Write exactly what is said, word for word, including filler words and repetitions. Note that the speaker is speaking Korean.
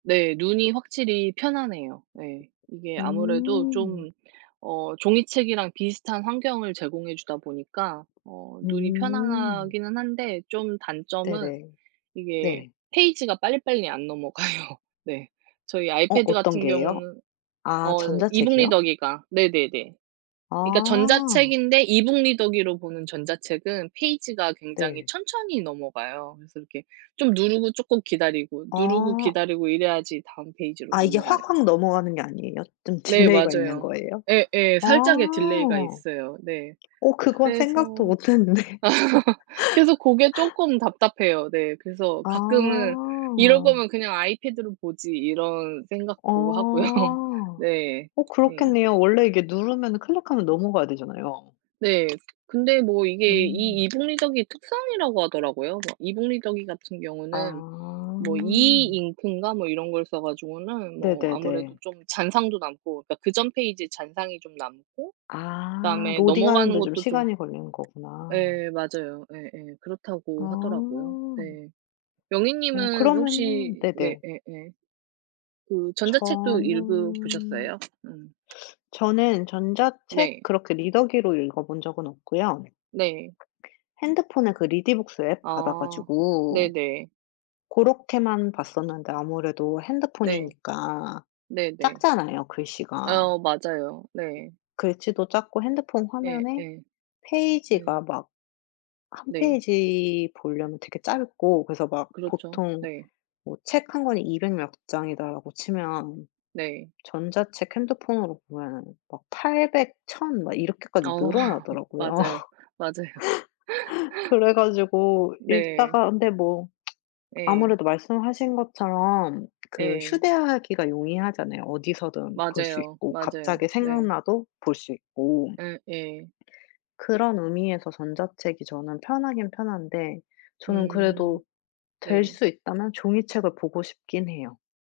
네 눈이 확실히 편안해요. 네. 이게 아무래도 음. 좀 어 종이책이랑 비슷한 환경을 제공해 주다 보니까 어 눈이 음. 편안하기는 한데 좀 단점은 네네. 이게 네. 페이지가 빨리빨리 안 넘어가요. 네. 저희 어 아이패드 어떤 같은 게요? 경우는 아 어 e-book 전자책이요? 리더기가 네네네. 그러니까 아. 전자책인데 e-book 리더기로 보는 전자책은 페이지가 굉장히 네. 천천히 넘어가요. 그래서 이렇게 좀 누르고 쪼끔 기다리고 누르고 아. 기다리고 이래야지 다음 페이지로 아 이게 넘어가요. 확확 넘어가는 게 아니에요? 좀 네 딜레이가 있는 맞아요. 거에요? 예예. 아 살짝의 딜레이가 있어요. 네 어 그건 생각도 그래서 못 했는데. 그래서 고게 쪼끔 답답해요. 네 그래서 가끔은 '이럴 아. 거면 그냥 아이패드로 보지.' 이런 생각도 하고요. 어. 네. 어 네. 그렇겠네요. 원래 이게 누르면 클릭하면 넘어가야 되잖아요. 네 근데 뭐 이게 이 음. e-book 리더기 특성이라고 하더라고요. 막 e-book 리더기 같은 경우는 아. 뭐 음. e-ink인가 뭐 이런 걸 써 가지고는 뭐 아무래도 네네네. 좀 잔상도 남고 그러니까 그 전 페이지에 잔상이 좀 남고 아. 그다음에 넘어가는 로딩하는데 좀 것도 좀 시간이 걸리는 거구나. 예 맞아요. 예예. 그렇다고 하더라고요. 아. 네 영희 어 님은 혹시 그러면은 네 네네. 예예. 그 전자책도 읽어 저는 보셨어요? 음. 저는 전자책 네. 그렇게 리더기로 읽어본 적은 없고요. 네. 핸드폰에 그 리디북스 앱 받아 아. 가지고 네네. 고렇게만 봤었는데 아무래도 네. 핸드폰이니까 네네. 작잖아요 글씨가. 어 맞아요. 네. 글씨도 작고 핸드폰 예예. 화면에 네. 페이지가 막 한 네. 페이지 보려면 되게 짧고 그래서 막 그렇죠. 보통 네. 뭐 책 한 권이 이백 몇 장이다 라고 치면 네. 전자책 핸드폰으로 보면은 막 팔백 천 막 이렇게까지 어. 늘어나더라고요. 맞아요, 맞아요. 그래 가지고 네. 읽다가 근데 뭐 예. 아무래도 말씀하신 것처럼 그 예. 휴대하기가 용이하잖아요. 어디서든 볼 수 맞아요. 있고 맞아요. 갑자기 네. 생각나도 볼 수 있고. 예. 예. 그런 의미에서 전자책이 저는 편하긴 편한데 저는 음. 그래도 될 네. 수 있다면 종이책을 보고 싶긴 해요.